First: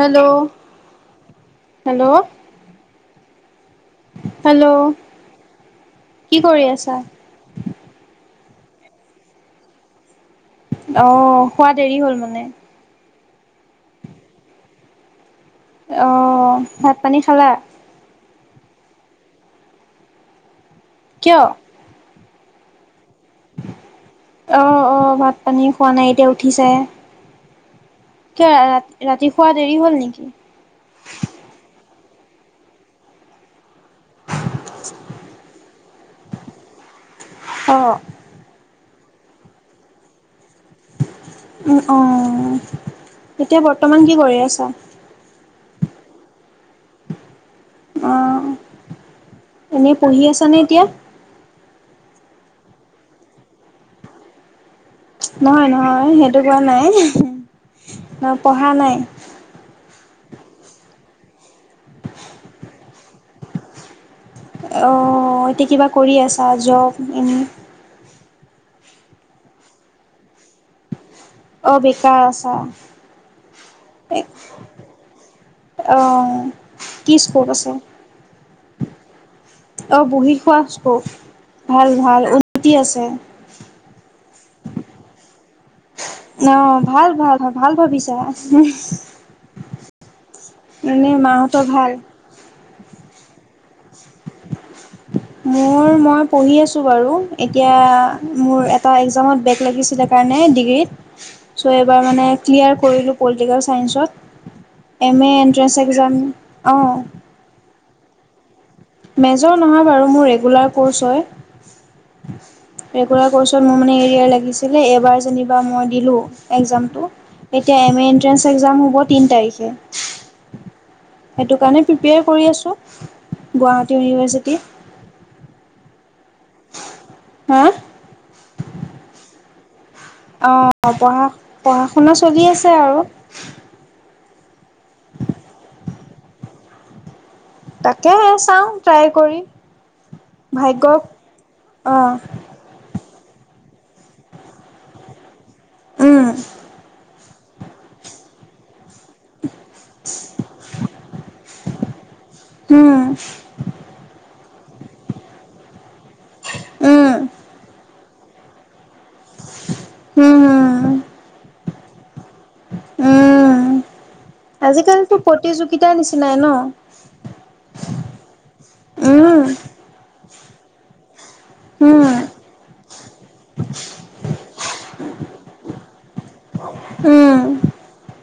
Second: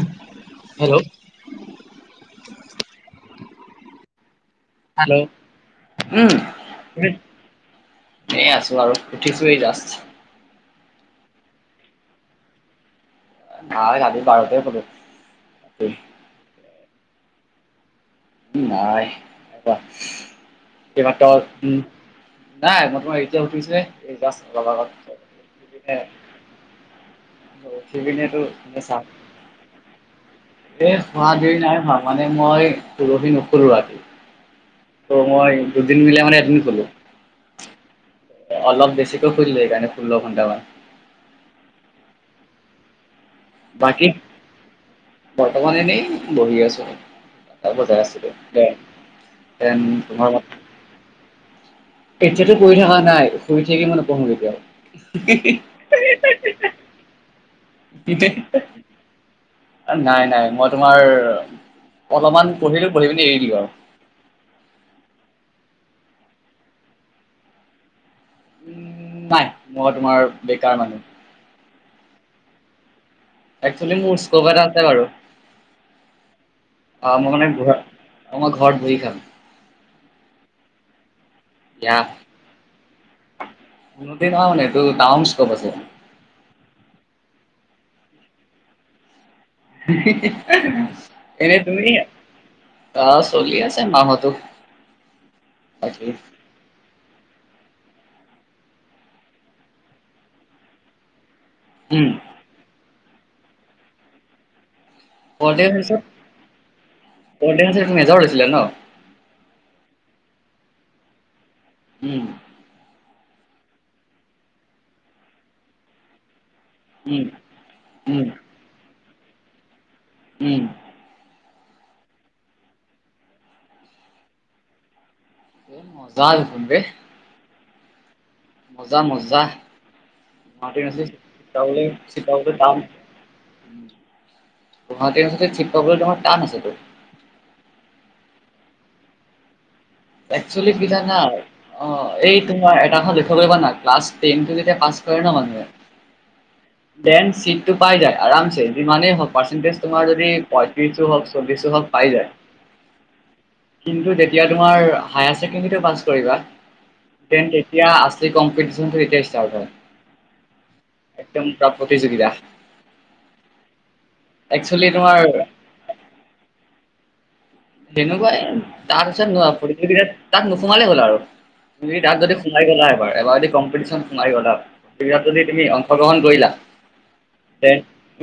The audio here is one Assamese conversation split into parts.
Hello hello hello hello hello উম। কি কৰি আছা? এ আছো আৰু উঠিছোই জাষ্ট। অ খোৱা দেৰি হ'ল মানে [unintelligible] আহ ভাত পানী খালা? নাইমাকটা কিয়? উ নাই ম [unintelligible] তোমাৰ এতিয়া উঠিছোঁ হে এই অলপ অ' আগত। অ' ভাত পানী খোৱা নাই এতিয়া উঠিছাহে। পিনেতো কিয় ৰা ৰাতি শোৱা দেৰি হল নেকি? এই খোৱা দেৰি নাই হোৱা মানে মই পৰহী নুশুলো ৰাতি। ত মই দুদিন মিলাই মানে এডমিট হলো অ অলপ বেছিকৈ ফুৰিলে সেইকাৰণে ষোল্ল ঘটামান অ এতিয়া বাকী বৰ্তমান কি কৰি আছা? [unintelligible] এনেই বহি আছোঁ তাৰ বজাই আছিলো অ' দেন দেন এনেই পঢ়ি তোমাৰ আছানে এতিয়া? এতিয়াতো কৰি থকা নাই শুই থাকি মই নপঢ়ো নহয় নহয় সেইটো কোৱা নাই। এতিয়াও ন' পঢ়া নাই। [unintelligible] নাই নাই। নাই মই তোমাৰ অলপমান পঢ়িলো পঢ়ি পিনি এৰি দিওঁ আৰু অ এতিয়া কিবা কৰি আছা জব এনেই উম নাই মই তোমাৰ বেকাৰ মানুহ অ', বিক আছা একছোৱেলি মোৰ স্কপ এটা আছে বাৰু অ কি মই স্কোপ মানে আছে? তোমাৰ ঘৰত বহি খাম অ বহি খোৱা ভাল ইয়া ভাল উন্নতি আছে [unintelligible] আছে অ ভাল ভাল ভ ভাল ভাবিছা এনে এনেই মাহঁতৰ তুমি ভাল। অ', চলি আছ মোৰ বাকী মই পঢ়ি আছো বাৰু। এতিয়া মোৰ এটা এক্জামত ব্ৰেক লাগিছিলে কাৰণে ডিগ্ৰীত ছ' এইবাৰ উম মানে ক্লিয়াৰ কৰিলোঁ পলিটিকেল চাইন্সত M A entrance coordination exam অঁ কৰ্ডিনেচন মেজৰ লৈছিলে ন মেজৰ নহয় বাৰু মোৰ ৰেগুলাৰ ক'ৰ্ছ হয় উম। ৰেগুলাৰ ক'ৰ্ছত মোৰ মানে হৰিয়াৰ লাগিছিলে এইবাৰ যেনিবা মই দিলোঁ এক্জামটো উম এতিয়া এম এ উম এণ্ট্ৰেঞ্চ এক্জাম হ'ব তিনি তাৰিখে উম সেইটো কাৰণে প্ৰিপেয়াৰ কৰি আছোঁ গুৱাহাটী ইউনিভাৰ্চিটি [unintelligible] হা মজা মজা [unintelligible] অ পঢ়া পঢ়া তহতে শুনা চলি আছে আৰু চিপকাবলৈ তোমাৰ টান আছে তো তাকেহে চাওঁ ট্ৰাই কৰি। একচেলি ভাগ্য কি যানা অ', এই তোমাৰ এটা এখন দেখিব পিবা না [unintelligible] পাছ কৰে ন মানুহে উম টেন চিটটো পাই যায় আৰামছে যিমানেই হল পাৰ্চেন্টেজ তোমাৰ যদি পয়ত্ৰিশো হল চল্লিশ হল পাই যায়। উম কিন্তু তেতিয়া। তোমাৰ হায়াৰ ছেকেণ্ডাৰীটো পাছ কৰিবা উম তেন্তে এতিয়া আছিলি কম্পিটিশ্যন। কিন্তু এতিয়া ষ্টাৰ্ট হয় উম উম একদম পুৰা প্ৰতিযোগিতা। উম একচুৱেলি আজিকালিতো তোমাৰ প্ৰতিযোগিতাৰ নিচিনাই ন। তেনেকুৱাই তাৰ পিছত উম নো আও প্ৰতিযোগিতাত তাত নোসোমালেই হ'ল আৰু। তুমি উম তাত যদি সোমাই গ'লা এবাৰ এবাৰ যদি কম্পিটিশ্যন সোমাই গ'লা প্ৰতিযোগিতাতো যদি তুমি অংশগ্ৰহণ কৰিলা। উম। ডেন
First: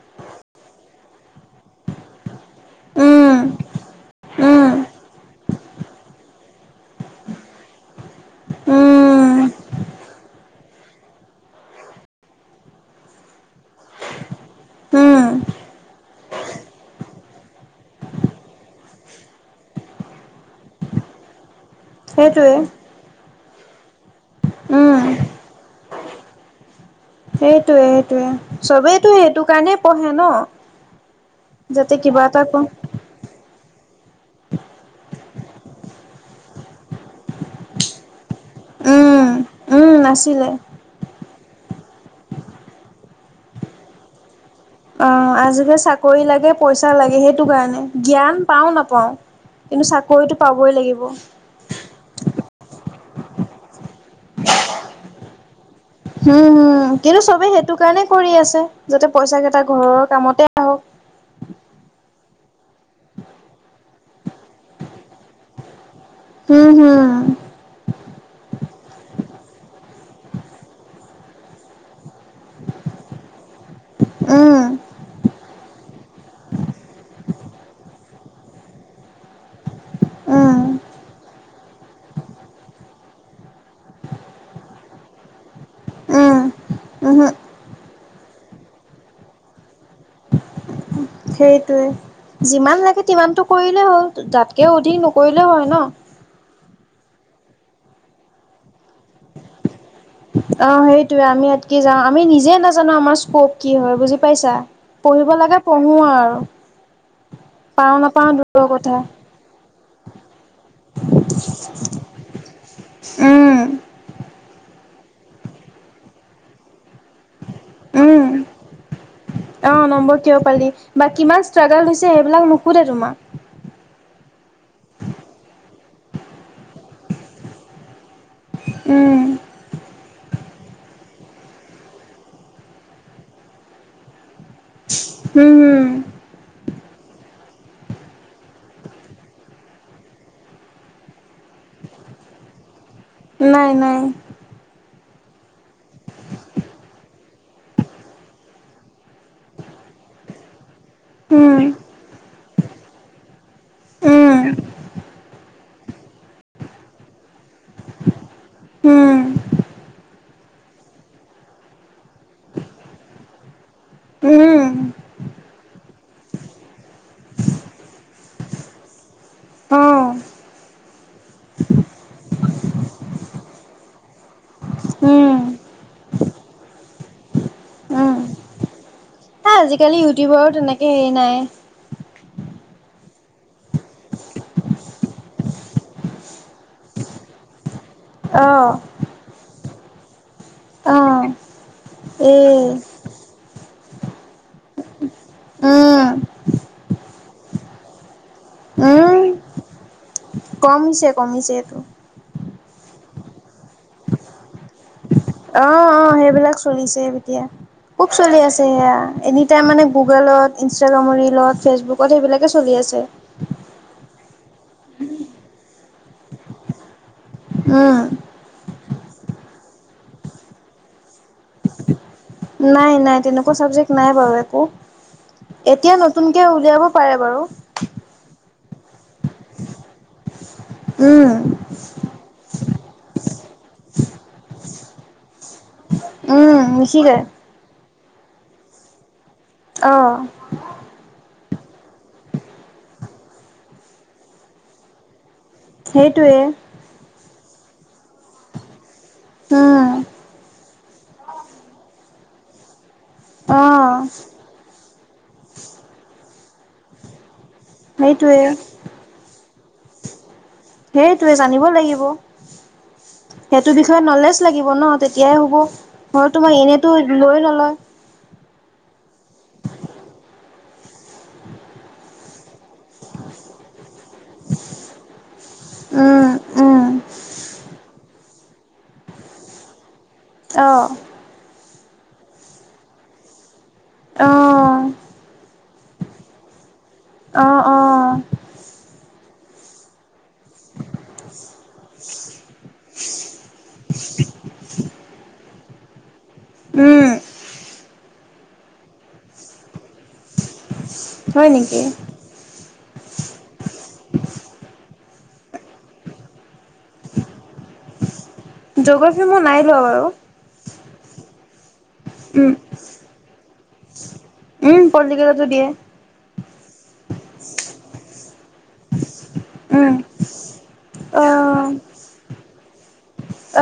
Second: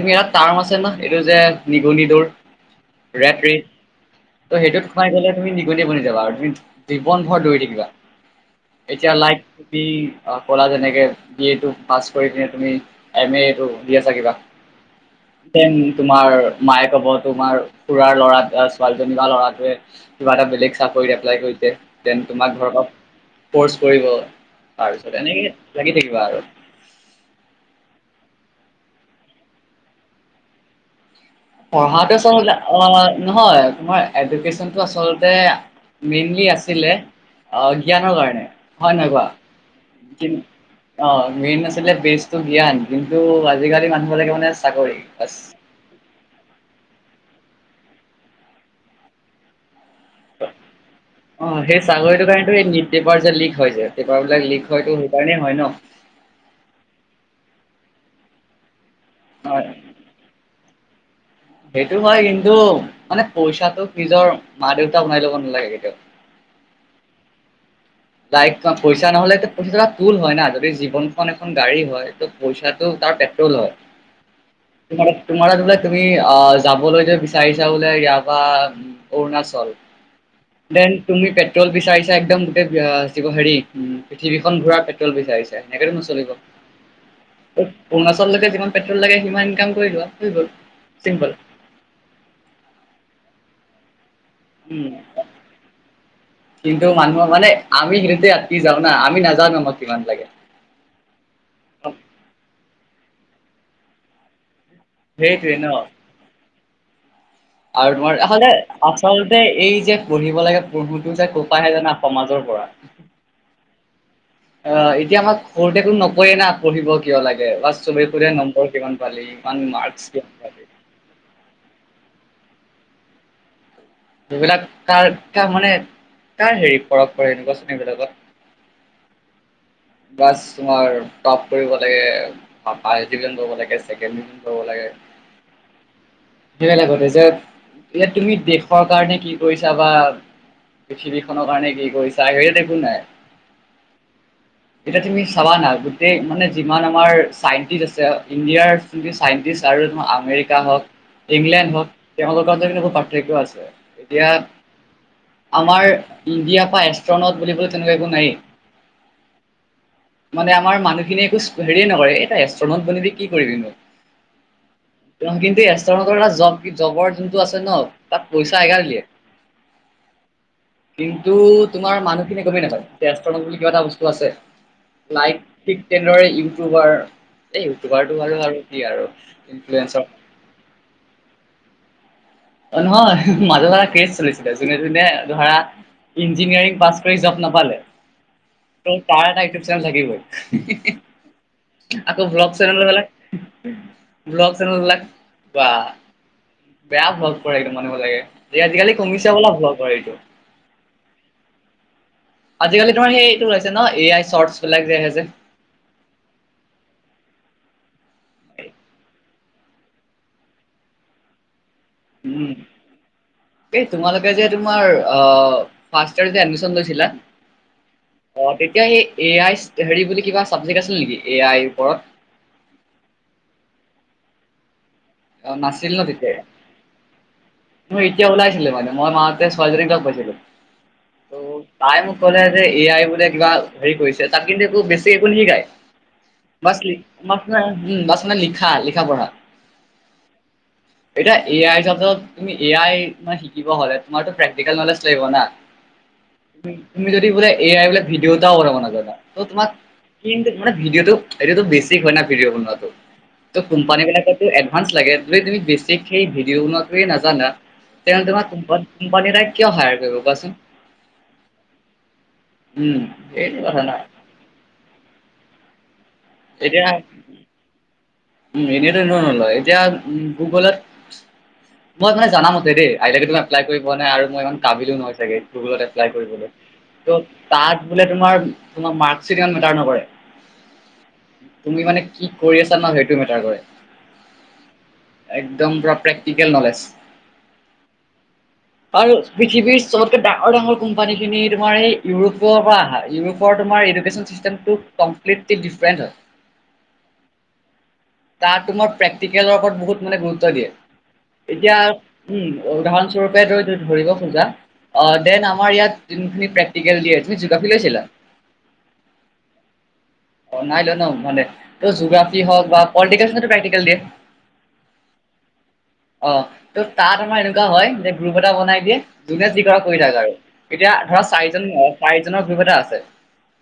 তুমি আ', টাৰ্ম আছে ন এইটো যে নিগনি দৌৰ ৰেট উম ৰি ত উম সেইটোত সোমাই গল তুমি নিগনীয়া বনি যাবা আৰু তুমি জীৱন ঘৰ দৌৰি থাকিবা। এতিয়া উম উম লাইকলি অহ কলা যেনেকে বি এটো পাছ কৰি কিনে তুমি এম এ। সেইটো দিয়ে থাকিবা। যেন তোমাৰ মায়ে ক'ব তোমাৰ খুৰাৰ ল'ৰা আ', ছোৱালীজনী বা ল'ৰাটোৱে কিবা এটা বেলেগ চাকৰিত এপ্লাই কৰিছে তেন সেইটোৱে তোমাকৰ ধৰক। ক'ৰ্চ কৰিব উম তাৰপিছত এনেকৈ লাগি থাকিব আৰু। সেইটোৱে-সেইটোৱে চবেইতো সেইটো কাৰণেই পঢ়ে ন। যাতে পঢ়াটো কিবা চ এটা ক অ' নহয় তোমাৰ। এডুকেশ্যনটো আচলতে মেইনলি আছিলে। অ' জ্ঞানৰ কাৰণে হয় নে উম, নহয় উম, কোৱা? নাছিলে। অ' মেইন আছিলে বেজটো জ্ঞান কিন্তু আজিকালি মানুহবিলাকে মানে, চাকৰি অহ বাচ আজিকে চাকৰি লাগে। পইচা লাগে সেইটো কাৰণে জ্ঞান পাওঁ নাপাওঁ কিন্তু চাকৰিটো পাবই লাগিব। অ' সেই ছাকৰিটো কাৰণটো এই নিট পেপাৰ যে লিক হয় যে পেপাৰ বিলাক লিক হয়তো সেইকাৰণেই হয় ন। হম-হম, কিন্তু চবেই সেইটো কাৰণে কৰি আছে যাতে পইচা কেইটা হয় ঘৰৰ কামতে অহ। সেইটো হয় কিন্তু মানে পইচাটোক নিজৰ মা দেউতা বনাই লব নালাগে কেতিয়াও। হম-হম, লাইক তোমাৰ পইচা নহলেতো পইচা কোল হয় না যদি জীৱনখন এখন গাড়ী হয় ত পইচাটো। তাৰ প্ৰেট্ৰল হয়, উম, তোমালোক তোমাৰ মানে তুমি অ' যাবলৈ যে বিচাৰিছা বোলে ইয়াৰ পৰা অৰুণাচল। উম, তেন তুমি পেট্ৰ'ল বিচাৰিছা একদম গোটেই। অহ জীৱ হেৰি উম পৃথিৱীখন ঘূৰা পেট্ৰল বিচাৰিছে হৈছে সেনেকেতো নচলি। উম, উহো, অৰুণাচললৈকে যিমান পেট্ৰল লাগে সিমান ইনকাম কৰি লোৱা হৈ গল। চিম্পল। সেইটোৱে যিমান লাগে টিমানতটো কৰিলেই হ'ল। তাতকে অধিক নকৰিলে হয় ন। কিন্তু মানুহৰ মানে আমি সেইতে অতকি যাও না আমি নাযাও আমাক কিমান লাগে। অহ সেইটোয়ে আমি ইয়াত কি যাওঁ আমি নিজে নাজানো আমাৰ স্কোপ কি হয় বুজি পাইছা। পঢ়িব সেইটোৱে লাগে ন পঢ়ো আৰু। আৰু পাওঁ নাপাওঁ তোমাৰ দূৰৰ কথা। আচলতে এই যে পঢ়িব লাগে। বহুতো যে কৰ পা আহে জানা সমাজৰ পৰা উম, অহ এতিয়া আমাক সৰুতেতো নকয় না পঢ়িব কিয় লাগে। বা চবে হুধে নম্বৰ কিমান পালে ইমান অ' মাৰ্ক নম্বৰ কিমান কিয় পালি? বা কিমান ষ্ট্ৰাগল হৈছে সেইবিলাক নুখোধে তোমাক। এইবিলাক কাৰ ত মানে কাৰ হেৰি ফৰক পৰে এনেকুৱা চ বিলাকত। উম, বাছ তোমাৰ টপ কৰিব লাগে ফাৰ্ষ্ট ডিভিজন কৰিব লাগে ছেকেণ্ড ডিভিজন কৰিব লাগে। হম-হম, সেইবলেগতে যে ইয়াত তুমি দেশৰ কাৰণে কি কৰিছা বা? পৃথিৱীখনৰ কাৰণে কি কৰিছা আ হেৰিত একো নাই। নাই নাই। এতিয়া তুমি চাবা না গোটেই মানে যিমান আমাৰ চাইণ্টিষ্ট আছে ইণ্ডিয়াৰ যোনটো চাইন্টিষ্ট। আৰু তোমাৰ আমেৰিকা হওঁক। উম, ইংলেণ্ড হওক তেওঁলোক যদি পাৰ্থক্য আছে এতিয়া। উম, আমাৰ ইণ্ডিয়া পৰা এষ্ট্ৰনট বুলিবলৈ তেনেকুৱা একো নায়েই। [inaudible] মানে আমাৰ মানুহখিনিয়ে একো হেৰিে নকৰে এটা এষ্ট্ৰনট বনিবি কি উম, কৰিবিনো। কিন্তু এষ্ট্ৰনড এটা জ জবৰ যোনটো আছে ন তাত পইচা এগল দিয়ে। অ'। কিন্তু তোমাৰ মানুহখিনি গমে নাপায় তেষ্টৰত বুলি কিবা এটা বস্তু আছে। উম, লাইক ঠিক তেনেদৰে ইউটিউবাৰ এ ইউটিউবাৰটো ভালো আৰু কি আৰু। হা আজিকালি ইনফ্লুৱেঞ্চৰ ইউটিউবৰো তেনেকে হেৰি নাই। অ', নহয় মাজত এটা কেছ চলিছিলে যোনে যোনে ধৰা ইঞ্জিনিয়াৰিং পাছ কৰি জব নাপালে। অ', ত তাৰ এটা উটোপ চেনেল থাকি বয়। অ', আকৌ ব্লগ এই চেনেলব লাক ব্লগ চেনেল লাক বা, উম, বেয়া ভ কৰে মানিব লাগে যে আজিকালি উম, কমিছে বোলা ভাল [unintelligible] এইটো কমিছে কমিছে এইটো। আজিকালি তোমাৰ সেই এইটো ৰৈছে ন', এ আই চৰ্টছ বিলাক যে আহে যে। অহ-অহ, সেইবিলাক চলিছে এতিয়া খুব চলি আছে সেয়া এনি টাইম মানে গুগলত ইনষ্টাগ্ৰামৰ ৰিলত। ফেচবুকত সেইবিলাকে চলি আছে। এই তোমালোকে যে তোমাৰ ফাষ্ট ইয়েৰ যে এডমিশন লৈছিলা হম। অ', তেতিয়া সেই এ আই হেৰি বুলি কিবা চাবজেক্ট আছিল নেকি এ আইৰ ওপৰত। নাই নাই তেনেকুৱা চাব্জেকট নাই বাৰু একো। অ নাছিল এতিয়া ন তেতিয়া নতুনকে উলিয়াব পাৰে বাৰু। মোৰ এতিয়া ওলাইছিলে মানে মই মাহতে ছোৱালীক লগ পাইছিলো উম। তাই মোক ক'লে যে এ আই বোলে কিবা হেৰি কৰিছে তাত কিন্তু একো বেছি একো নিশিকাই। উম, বা নিশিকায়, ম মে উম বা মানে লিখা লিখা পঢ়া অ'। এতিয়া এ আই চ তুমি এ আই শিকিব হলে তোমাৰতো প্ৰেক্টিকেল নলেজ লাগিব না। সেইটোৱে, তুমি যদি বোলে এ আই বোলে ভিডিঅ' দও কৰিব নাজানা ত তোমাক উম। মানে ভিডিঅ'টোটো বেচিক হয় না ভিডিঅ' বনোৱাটো, ত' অ', কোম্পানি ভান লাগে যদি তুমি বেছিক সেই ভিডিঅ বনোৱাটোৱে নাজানা তেনে সেইটোৱে, তোমাৰ কোম্পানী তাই কিয় হায়াৰ কৰিব কোৱাচোন। সেইটোৱে জানিব লাগিব উম সেইটো কথা না বিষয়ে নলেজ লাগিব ন' তেতিয়াহে হ'ব। ম তোমাৰ এতিয়া এনেইতো লৈ নলয়। উম এনেটো নলয় এতিয়া উ গুগলৰ মই মানে জানা মতে দেই আইকে তুম এপ্লাই কৰিব পোৱা নাই আৰু মই ইমান কাবিলো নহয় চাগ গুগলত এপলাই কৰিব। উম, ত তাত বোলে তোমাৰ তাৰ মাক্স ইমান মেটাৰ নকৰে। আহ। তুমি মানে কি কৰি আছা না সেই অ', অ'। একদম পুৰা প্ৰেক্টিকেল নলেজ। অ', অ', আৰু পৃথিৱীৰ চবতকে ডাঙৰ-ডাঙৰ কোম্পানী খিনি তোমাৰ এই ইউৰোপৰ পৰা আহা ইউৰোপৰ তোমাৰ তোমাৰ এডুকেশ্বন চিষ্টেম টো কপ্লেটলি ডিফাৰেণ্ট হয়। উম, তাতো মই প্ৰেক্টিকেলৰ ওপৰত বহুত মানে গুৰুত্ব দিয়ে হয় এতিয়া নেকি? উম, উদাহৰণস্বৰূপে ধ ধৰিব খোজা অ', দেন আাৰ ইয়াত যোনখিনি প্ৰেক্টিকেল দি তমি জ'গ্ৰাফি লৈছিলা। জ'গ্ৰাফী মই নাই লোৱা বাৰু। জিঅ'গ্ৰাফি উম, হওঁক বা পলিটিকেল [unintelligible] প্ৰেকটিকেল উম পলিটিকেলটো দিয়ে। মাৰ এনেকুৱা হয় যে গ্ৰুপ এটা বনাই দিয়ে যোনে যি কৰা উম, কৰি থাক আৰু। এতিয়া ধৰা চাৰিজন অ', চাৰিজনৰ বিভা আছে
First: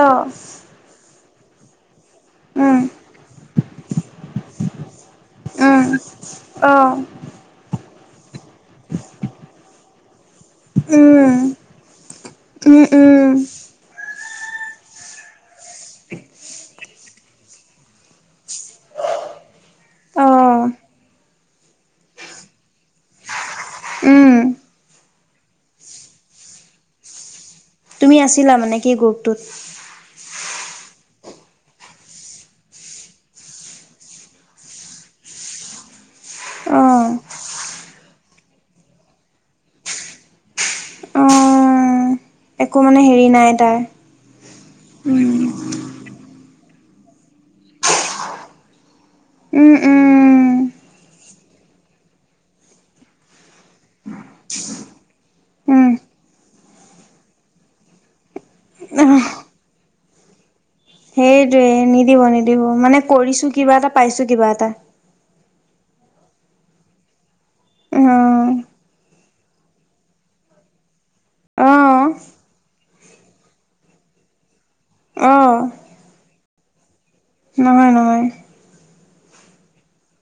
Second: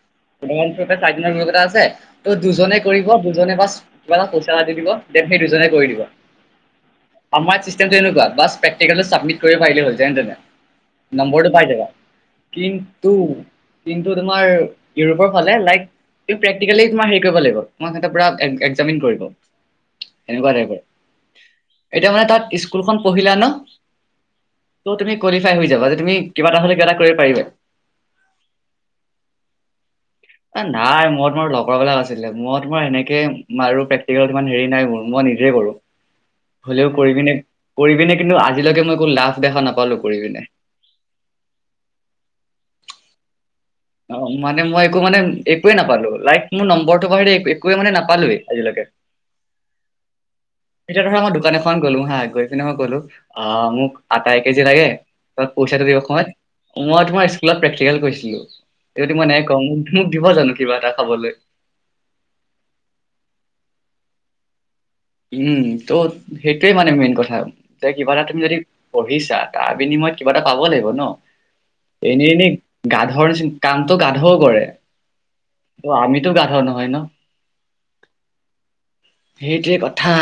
অ' উদাহৰণস্বৰূপে চাৰিদিনৰ বিতৰট আছে, ত' দুজনে উম, কৰিব দুজনে বাছ। কিবা এটা পইচা এটা দি দিব দেন সেই দুজনে কৰি দিব। অঁহ। চব তেনেকুৱা, বছ প্ৰেক্টিকেল টো চাবমিট কৰিব পাৰিলে হৈ যায়, উম, নম্বৰটো পাইযাবা উম, কিন্তু, উম, কিন্তু তোমাৰ ইউৰোপৰ ফালে লাইক, প্ৰেক্টিকেলি তোমাৰ হেৰি কৰিব লাগিব। তোমাৰ সতে পোৰা, চাবমিট কৰিব, এনেকুৱা অ', টাইপৰ এতিয়া মানে তাত স্কুলখন পঢ়িলা ন। উম। ত' তুমি কোৱালিফাই হৈ যাবা যে, তুমি কিবা এটা হ'লে কিবা এটা কৰিব পাৰিবা এ। তুমি আছিলা মানে কি গ্ৰুপটোত। নাই, মই তোমাৰ লগৰবিলাক আছিলে। মই তোমাৰ এনেকে। আৰু প্ৰেক্টিকেল ইমান হেৰি নাই হোৱা। মই নিজেই কৰো হলেও অ', কৰিকিনে, কৰিপিনে কিন্তু আজিলৈকে মই একো লাভ দেখা নাপালো কৰিপিনে। অ, একো মানে হেৰি নাই। তাৰ, অ মানে মই একো মানে উম, একোৱেই নাপালো, লাইক মোৰ নম্বৰটো বাহিৰে একোৱে মানে নাপালোৱেই আজিলৈকে। উম, উম। এতিয়া ধৰা মই দোকান এখন গলো হা গৈ পিনে, মই কলো আহ মোক আটা এক কেজি লাগে। তোমাক পইচাটো উম। দিব সময়ত, মই তোমাৰ স্কুলত প্ৰেক্টিকেল কৰিছিলো। যদি মই নাই কওঁ মোক দিব জানো কিবা এটা। খাবলৈ সেইটোৱে নিদিব নিদিব। মানে কৰিছো কিবা এটা পাইছো কিবা এটা। উম ত' সেইটোয়ে মানে মেইন কথা যে কিবা এটা তুমি অ'। যদি পঢ়িছা তাৰ বিনিময়ত কিবা এটা কিবা এটা পাব লাগিব ন, অ', এনেই এনেই গাধৰ নিচি, কামটো গাধও কৰে। অ', আমিতো গাধ নহয় ন'। নহয় নহয়। সেইটোৱে কথ থা,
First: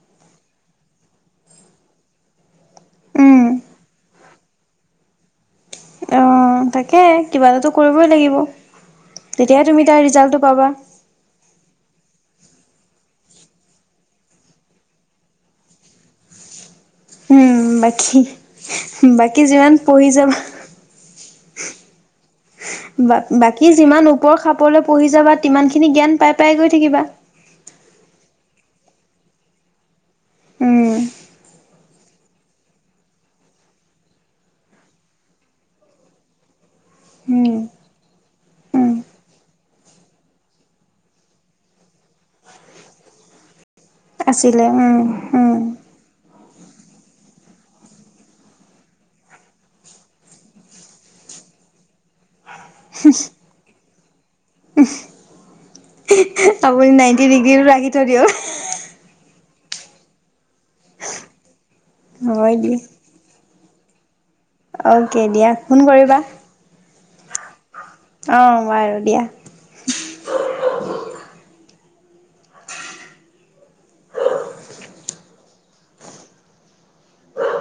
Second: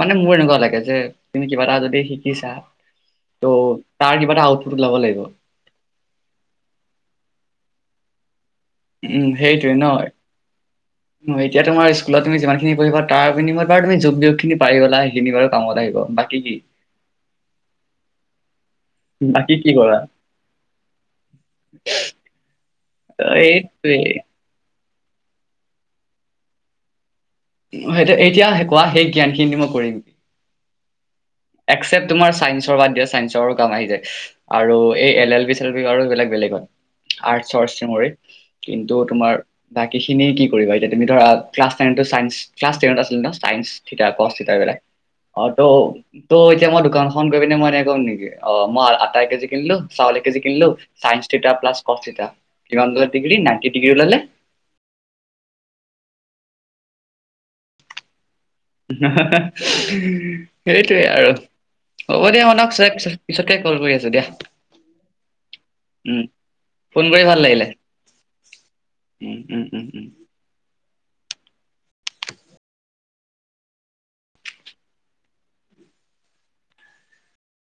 মানে মোৰ এনেকুৱা লাগে যে তুমি কিবা এটা যদি শিকিছা। উম। ত' তাৰ কিবা এটা আউটপুট ওলাব লাগিব। অ' তাকে কিবা এটাতো কৰিবই লাগিব। উম, তেতিয়াহে সেইটোয়ে তুমি তাৰ নহ, ৰিজাল্টটো পাবা। এতিয়া তোমাৰ স্কুলত তুমি যিমান পঢ়িবা তাৰ বিনিময়ত বাৰু তুমি যোগ বিয়োগ খিনি পাৰি গলা সেইখিনি বাৰু কামত আহিব। বাকী কি? উম, বাকী বাকী কি যিমান কৰা পঢ়ি যাবা। বা বাকী এইটোৱে যিমান ওপৰ খাপলৈ পঢ়ি যাবা, তিমানখিনি জ্ঞান পাই পাই গৈ থাকিবা। সেইটো, এতিয়া কোৱা সেই জ্ঞান খিনিটো মই কৰিম। উম। একচেপট তোমাৰ চাইন্সৰ বাদ দিয়া, চাইন্সৰো কাম আহি যায়। আৰু এই এল এল বি, চেল এল বি আৰু এইবিলাক। বেলেগ হয় উম, আৰ্টছ ষ্ট্ৰেমৰে। উম, কিন্তু তোমাৰ বাকীখিনি কি কৰিবা? এতিয়া তুমিটো ক্লাছ টেনটো চাই ক্লাছ তেনত আছিল ন, চাইন্স থিটা, কোচ থিটা আছিলে এইবিলাক। উম, উম। [unintelligible] ত' এতিয়া মই দোকানখন গৈ পিনে মই এনেকে কম নেকি অ' মই আটা এক কেজি কিনিলো চাউল এক কেজি কিনিলো। Sine theta plus cos theta, কিমান ডিগ্ৰী নাইনটি ডিগ্ৰী ওলালে। আপুনি নাইনটি ডিগ্ৰীটো ৰাখি থৈ দিয়ক। [unintelligible] হে-হে, সেইটোৱে আৰু হ'ব দিয়া শুনক পিছে-পিছে পিছত [unintelligible] কল কৰি আছোঁ দিয়া। অকে দিয়া ফোন কৰিবা। উম ফোন কৰি ভাল লাগিলে। অ' বাৰু দিয়া। উম উম উম উম